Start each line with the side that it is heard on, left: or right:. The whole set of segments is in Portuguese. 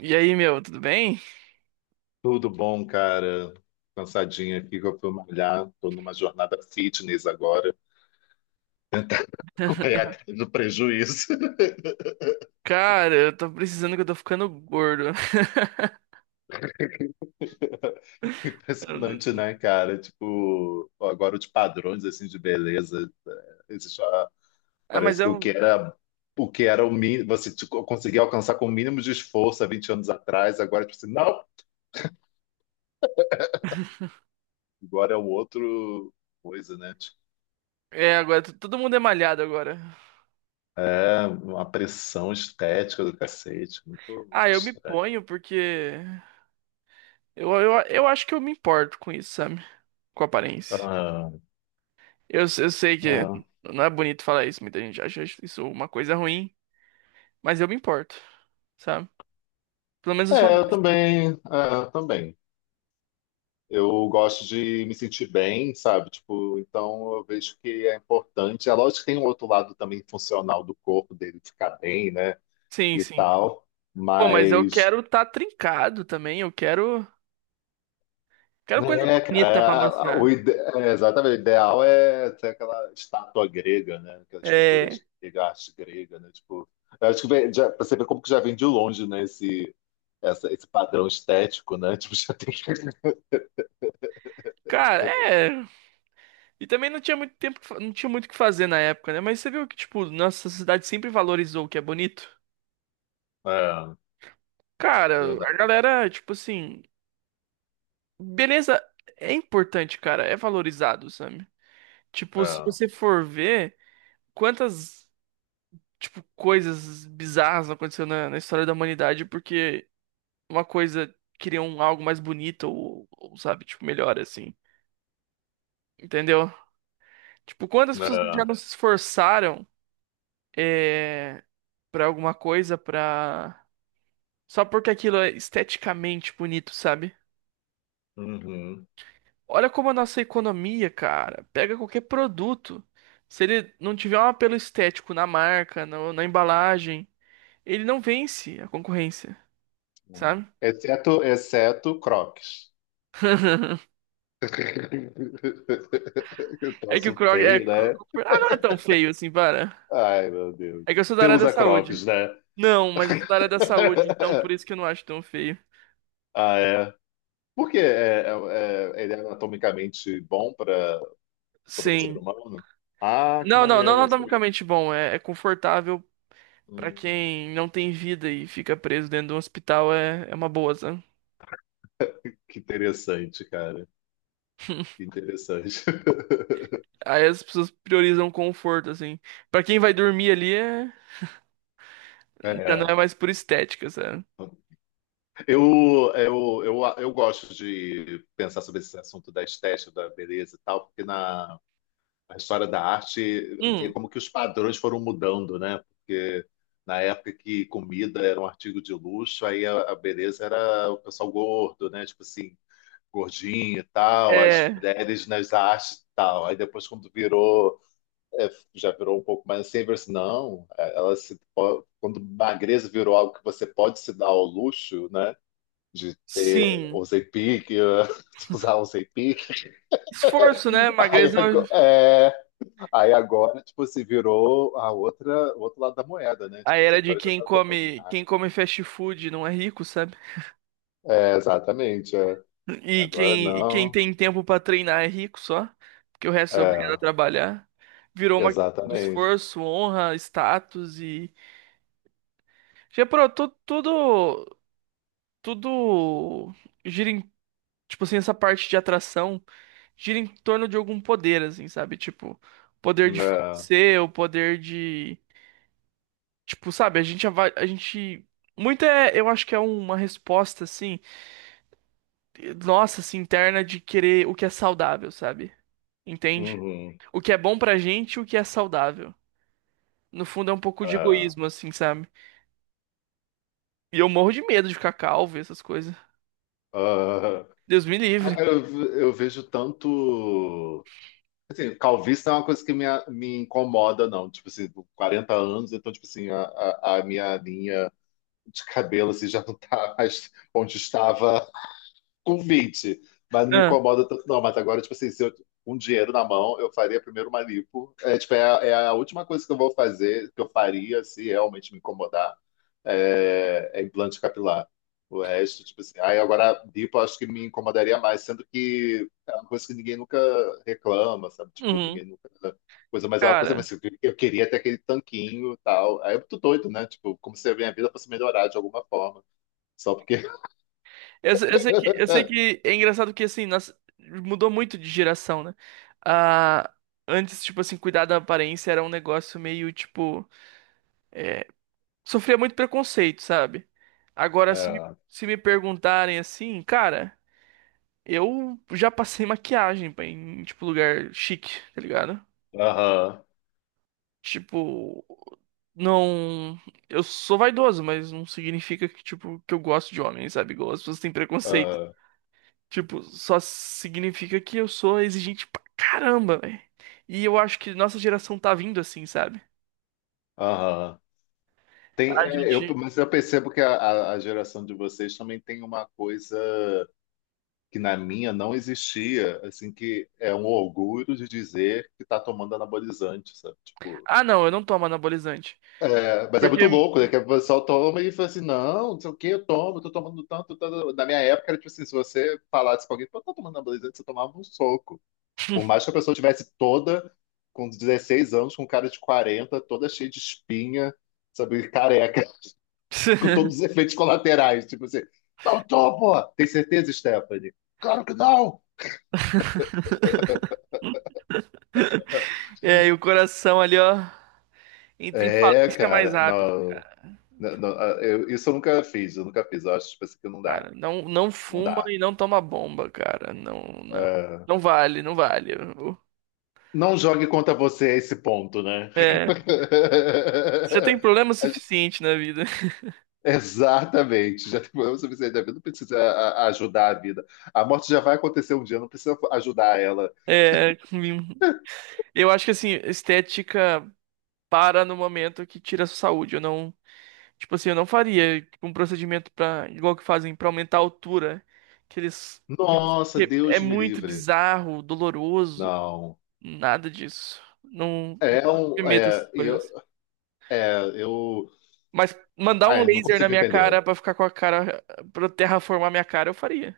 right: E aí, meu, tudo bem?
left: Tudo bom, cara? Cansadinha aqui que eu fui malhar. Tô numa jornada fitness agora. Correr atrás do prejuízo.
right: Cara, eu tô precisando que eu tô ficando gordo.
left: Impressionante, né, cara? Tipo, agora os padrões assim de beleza, existe uma-
right: Ah, mas
left: parece que o que
right: eu.
left: era o que era o mínimo, você tipo, conseguia alcançar com o mínimo de esforço há 20 anos atrás, agora tipo assim, não, agora é um outro coisa, né? Tipo,
right: É, agora todo mundo é malhado agora.
left: é uma pressão estética do cacete, muito
right: Ah,
left: muito
right: eu me
left: estranho.
right: ponho porque. Eu acho que eu me importo com isso, sabe? Com a aparência. Eu sei que
left: Ah,
right: não é bonito falar isso, muita gente acha isso uma coisa ruim, mas eu me importo, sabe? Pelo menos eu sou
left: é, eu
right: honesto.
left: também, é, eu também. Eu gosto de me sentir bem, sabe? Tipo, então eu vejo que é importante. É lógico que tem um outro lado também funcional do corpo dele ficar bem, né?
right: Sim,
left: E
right: sim.
left: tal.
right: Pô, mas eu
left: Mas,
right: quero tá trincado também, eu quero. Quero coisa
left: né, cara, é,
right: bonita pra
left: o
right: mostrar.
left: ide- é, exatamente, o ideal é ter aquela estátua grega, né? Aquelas
right: É,
left: figuras de arte grega, né? Tipo, eu acho que vem, já, pra você ver como que já vem de longe, né? Esse, essa- esse padrão estético, né? Tipo, já tem que.
right: cara, é. E também não tinha muito tempo, não tinha muito o que fazer na época, né? Mas você viu que, tipo, nossa sociedade sempre valorizou o que é bonito?
left: É,
right: Cara, a
left: verdade.
right: galera, tipo assim, beleza é importante, cara, é valorizado, sabe? Tipo, se
left: É.
right: você for ver quantas, tipo, coisas bizarras aconteceram na história da humanidade porque uma coisa queria um algo mais bonito ou, sabe, tipo, melhor assim. Entendeu? Tipo, quantas pessoas já
left: Não.
right: não se esforçaram? É, pra alguma coisa, pra. Só porque aquilo é esteticamente bonito, sabe?
left: Uhum.
right: Olha como a nossa economia, cara, pega qualquer produto. Se ele não tiver um apelo estético na marca, na embalagem, ele não vence a concorrência,
left: Não.
right: sabe?
left: Exceto, exceto Crocs. Eu
right: É que o
left: troço
right: Krog
left: feio,
right: é.
left: né?
right: Ah, não é tão feio assim, para.
left: Ai, meu Deus.
right: É que eu sou da
left: Você
right: área da
left: usa
right: saúde.
left: Crocs, né?
right: Não, mas eu sou da área da saúde, então por isso que eu não acho tão feio.
left: Ah, é. Por quê? É, ele é anatomicamente bom para o ser
right: Sim.
left: humano? Ah, que
right: Não, não, não
left: maneiro, sabe?
right: anatomicamente bom. É confortável. Pra
left: Hum,
right: quem não tem vida e fica preso dentro de um hospital é uma boa, sabe?
left: que interessante, cara. Que interessante.
right: Aí as pessoas priorizam conforto, assim. Pra quem vai dormir ali, é. Já não é
left: É.
right: mais por estética, sabe?
left: Eu gosto de pensar sobre esse assunto da estética, da beleza e tal, porque na, a história da arte, ver
right: Hum,
left: como que os padrões foram mudando, né? Porque na época que comida era um artigo de luxo, aí a beleza era o pessoal gordo, né? Tipo assim, gordinho e tal, as
right: é.
left: mulheres nas artes e tal. Aí depois quando virou, é, já virou um pouco mais assim, virou assim, não, ela se po- quando magreza virou algo que você pode se dar ao luxo, né? De ter
right: Sim.
left: usei pique, usar usei pique.
right: Esforço, né?
left: Aí
right: Magreza,
left: agora, é, aí agora, tipo, se virou a outra, o outro lado da moeda, né?
right: a
left: Tipo assim,
right: era de
left: agora já tá todo mundo. Ah,
right: quem come fast food não é rico, sabe?
left: é, exatamente. É.
right: E
left: Agora
right: quem, e quem
left: não.
right: tem tempo pra treinar é rico só, porque o resto é obrigado a
left: É,
right: trabalhar. Virou uma questão de
left: exatamente.
right: esforço, honra, status e já pro tudo tudo gira em, tipo assim, essa parte de atração gira em torno de algum poder, assim, sabe? Tipo, poder de
left: É,
right: ser, o poder de, tipo, sabe? A gente, muito é, eu acho que é uma resposta, assim, nossa, assim, interna de querer o que é saudável, sabe? Entende?
left: uhum,
right: O que é bom pra gente, e o que é saudável. No fundo é um pouco de
left: é,
right: egoísmo, assim, sabe? E eu morro de medo de ficar calvo e essas coisas.
left: ah.
right: Deus me
left: Ah,
right: livre.
left: cara, eu, ve- eu vejo tanto. Assim, calvície não é uma coisa que me, a- me incomoda, não. Tipo assim, com 40 anos, então, tipo assim, a minha linha de cabelo assim, já não tá mais onde estava convite. Mas não me
right: Ah,
left: incomoda tanto, não. Mas agora, tipo assim, se eu com dinheiro na mão, eu faria primeiro uma lipo. É, tipo, é, a- é a última coisa que eu vou fazer, que eu faria se realmente me incomodar, é, é implante capilar. O resto, tipo assim, aí agora lipo eu acho que me incomodaria mais, sendo que é uma coisa que ninguém nunca reclama, sabe? Tipo,
right: uhum,
left: ninguém nunca. Coisa, mas é uma coisa,
right: cara.
left: mas assim, eu queria ter aquele tanquinho e tal. Aí eu tô doido, né? Tipo, como se a minha vida fosse melhorar de alguma forma. Só porque.
right: Eu, se- eu sei que, eu sei que é engraçado que assim, nós, mudou muito de geração, né? Ah, antes, tipo assim, cuidar da aparência era um negócio meio, tipo, sofria muito preconceito, sabe? Agora, se me,
left: É.
right: se me perguntarem assim, cara, eu já passei maquiagem em, tipo, lugar chique, tá ligado?
left: Aham,
right: Tipo, não. Eu sou vaidoso, mas não significa que, tipo, que eu gosto de homem, sabe? Igual as pessoas têm preconceito.
left: aham,
right: Tipo, só significa que eu sou exigente pra caramba, velho. E eu acho que nossa geração tá vindo assim, sabe?
left: aham. Tem,
right: A
left: é, eu,
right: gente.
left: mas eu percebo que a, a geração de vocês também tem uma coisa que na minha não existia, assim, que é um orgulho de dizer que está tomando anabolizante, sabe? Tipo,
right: Ah, não, eu não tomo anabolizante.
left: é, mas é
right: Porque.
left: muito louco, né? Que o pessoal toma e fala assim, não, não sei o que, eu tomo, eu tô tomando tanto, tanto. Na minha época, era tipo assim, se você falasse com alguém, eu tô tomando anabolizante, você tomava um soco. Por mais que a pessoa tivesse toda com 16 anos, com cara de 40, toda cheia de espinha, sabe, careca, com todos os efeitos colaterais. Tipo assim, não tô, pô! Tem certeza, Stephanie? Claro que não!
right: É, e o coração ali, ó, entra em
left: É,
right: falência mais
left: cara,
right: rápido.
left: não. Não, eu- isso eu nunca fiz, eu nunca fiz. Eu acho tipo assim, que não dá.
right: Cara, não, não
left: Não
right: fuma
left: dá.
right: e não toma bomba, cara. Não, não.
left: É,
right: Não vale, não vale.
left: não jogue contra você esse ponto, né?
right: É, você tem problema
left: A
right: suficiente na vida.
left: exatamente, já tem problema suficiente da vida, não precisa ajudar a vida. A morte já vai acontecer um dia, não precisa ajudar ela.
right: É, eu acho que assim, estética para no momento que tira a sua saúde. Eu não. Tipo assim, eu não faria tipo, um procedimento para igual que fazem pra aumentar a altura, né? que eles,
left: Nossa,
right: que é
left: Deus me
right: muito
left: livre.
right: bizarro, doloroso,
left: Não.
right: nada disso. Não, não
left: É um.
right: me essas
left: É, eu,
right: coisas.
left: é, eu.
right: Mas mandar um
left: Ai, não
right: laser na
left: consigo
right: minha cara
left: entender.
right: pra ficar com a cara pra terraformar minha cara, eu faria.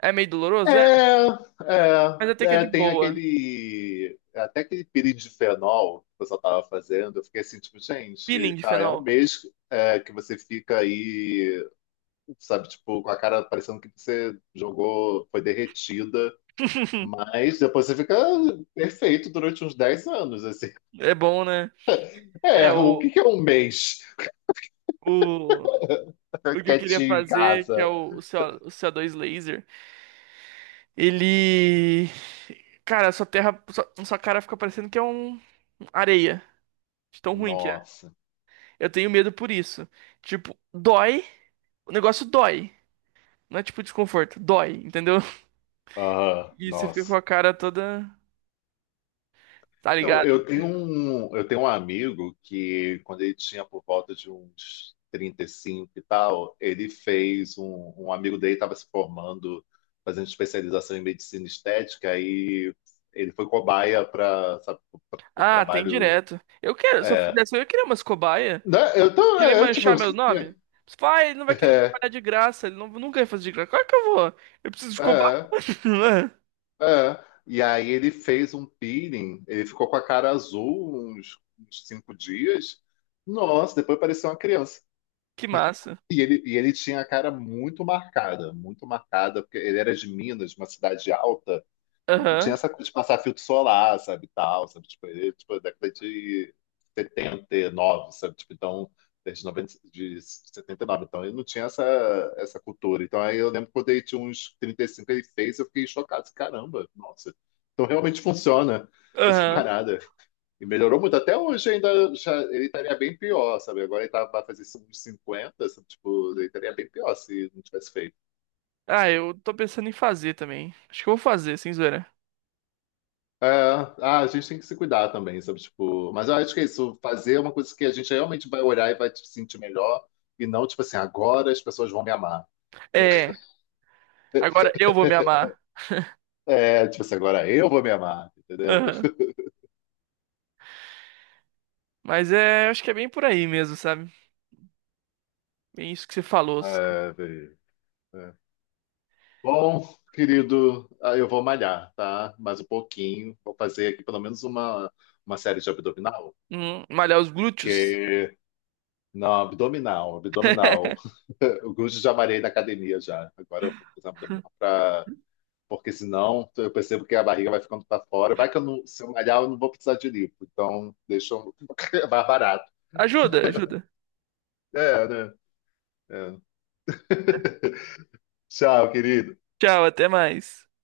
right: É meio doloroso, é,
left: É, é,
right: mas até que é
left: é,
right: de
left: tem
right: boa.
left: aquele. Até aquele pirindifenol que o pessoal estava fazendo, eu fiquei assim, tipo, gente,
right: Peeling de
left: tá, é
right: fenol.
left: um mês é, que você fica aí, sabe, tipo, com a cara parecendo que você jogou, foi derretida. Mas depois você fica perfeito durante uns 10 anos, assim.
right: É bom, né?
left: É,
right: É
left: o
right: o
left: que que é um mês
right: o o que eu queria
left: quietinho em
right: fazer que é
left: casa?
right: o CO2 laser. Ele. Cara, sua terra. Sua cara fica parecendo que é um areia. De tão ruim que é.
left: Nossa.
right: Eu tenho medo por isso. Tipo, dói. O negócio dói. Não é tipo desconforto. Dói, entendeu?
left: Aham,
right: E você fica com
left: nossa.
right: a cara toda. Tá
left: Então,
right: ligado?
left: eu tenho um amigo que, quando ele tinha por volta de uns 35 e cinco e tal, ele fez um, um amigo dele estava se formando, fazendo especialização em medicina estética, e ele foi cobaia para o
right: Ah, tem
left: trabalho.
right: direto. Eu quero. Se eu
left: É,
right: fizesse, eu ia querer umas cobaia.
left: né? Eu tô,
right: Querer
left: é, tipo,
right: manchar meu nome. Pai, ele não vai querer trabalhar de graça. Ele não, nunca vai fazer de graça. Como é que eu vou? Eu preciso de cobaia.
left: é, é. E aí ele fez um peeling, ele ficou com a cara azul uns, uns 5 dias. Nossa, depois parecia uma criança.
right: Que massa.
left: E ele tinha a cara muito marcada, porque ele era de Minas, uma cidade alta. E não tinha
right: Aham.
left: essa coisa de passar filtro solar, sabe, tal, sabe, tipo, ele, tipo, década de 79, sabe, tipo, então, desde 90 de 79 então, ele não tinha essa, essa cultura. Então, aí eu lembro quando ele tinha uns 35 ele fez, eu fiquei chocado, assim, caramba, nossa, então realmente funciona essa
right: Aham.
left: parada. E melhorou muito, até hoje ainda, já, ele estaria bem pior, sabe, agora ele tá, vai fazer uns 50 sabe, tipo, ele estaria bem pior se não tivesse feito.
right: Ah, eu tô pensando em fazer também. Acho que eu vou fazer, sem zoeira.
left: É, ah, a gente tem que se cuidar também, sabe? Tipo, mas eu acho que é isso, fazer uma coisa que a gente realmente vai olhar e vai se sentir melhor, e não, tipo assim, agora as pessoas vão me amar.
right: É, agora eu vou me amar.
left: É, tipo assim, agora eu vou me amar, entendeu?
right: Aham. Mas é, acho que é bem por aí mesmo, sabe? Bem isso que você falou, sabe?
left: É, velho, é. Bom, querido, ah, eu vou malhar, tá? Mais um pouquinho. Vou fazer aqui pelo menos uma série de abdominal.
right: Malhar os glúteos.
left: Que. Não, abdominal, abdominal. O Gujo já malhei na academia já. Agora eu vou fazer abdominal pra porque senão eu percebo que a barriga vai ficando para fora. Vai que eu não, se eu malhar, eu não vou precisar de lipo. Então, deixa eu é mais barato.
right: Ajuda, ajuda.
left: É, né? É. Tchau, querido.
right: Tchau, até mais.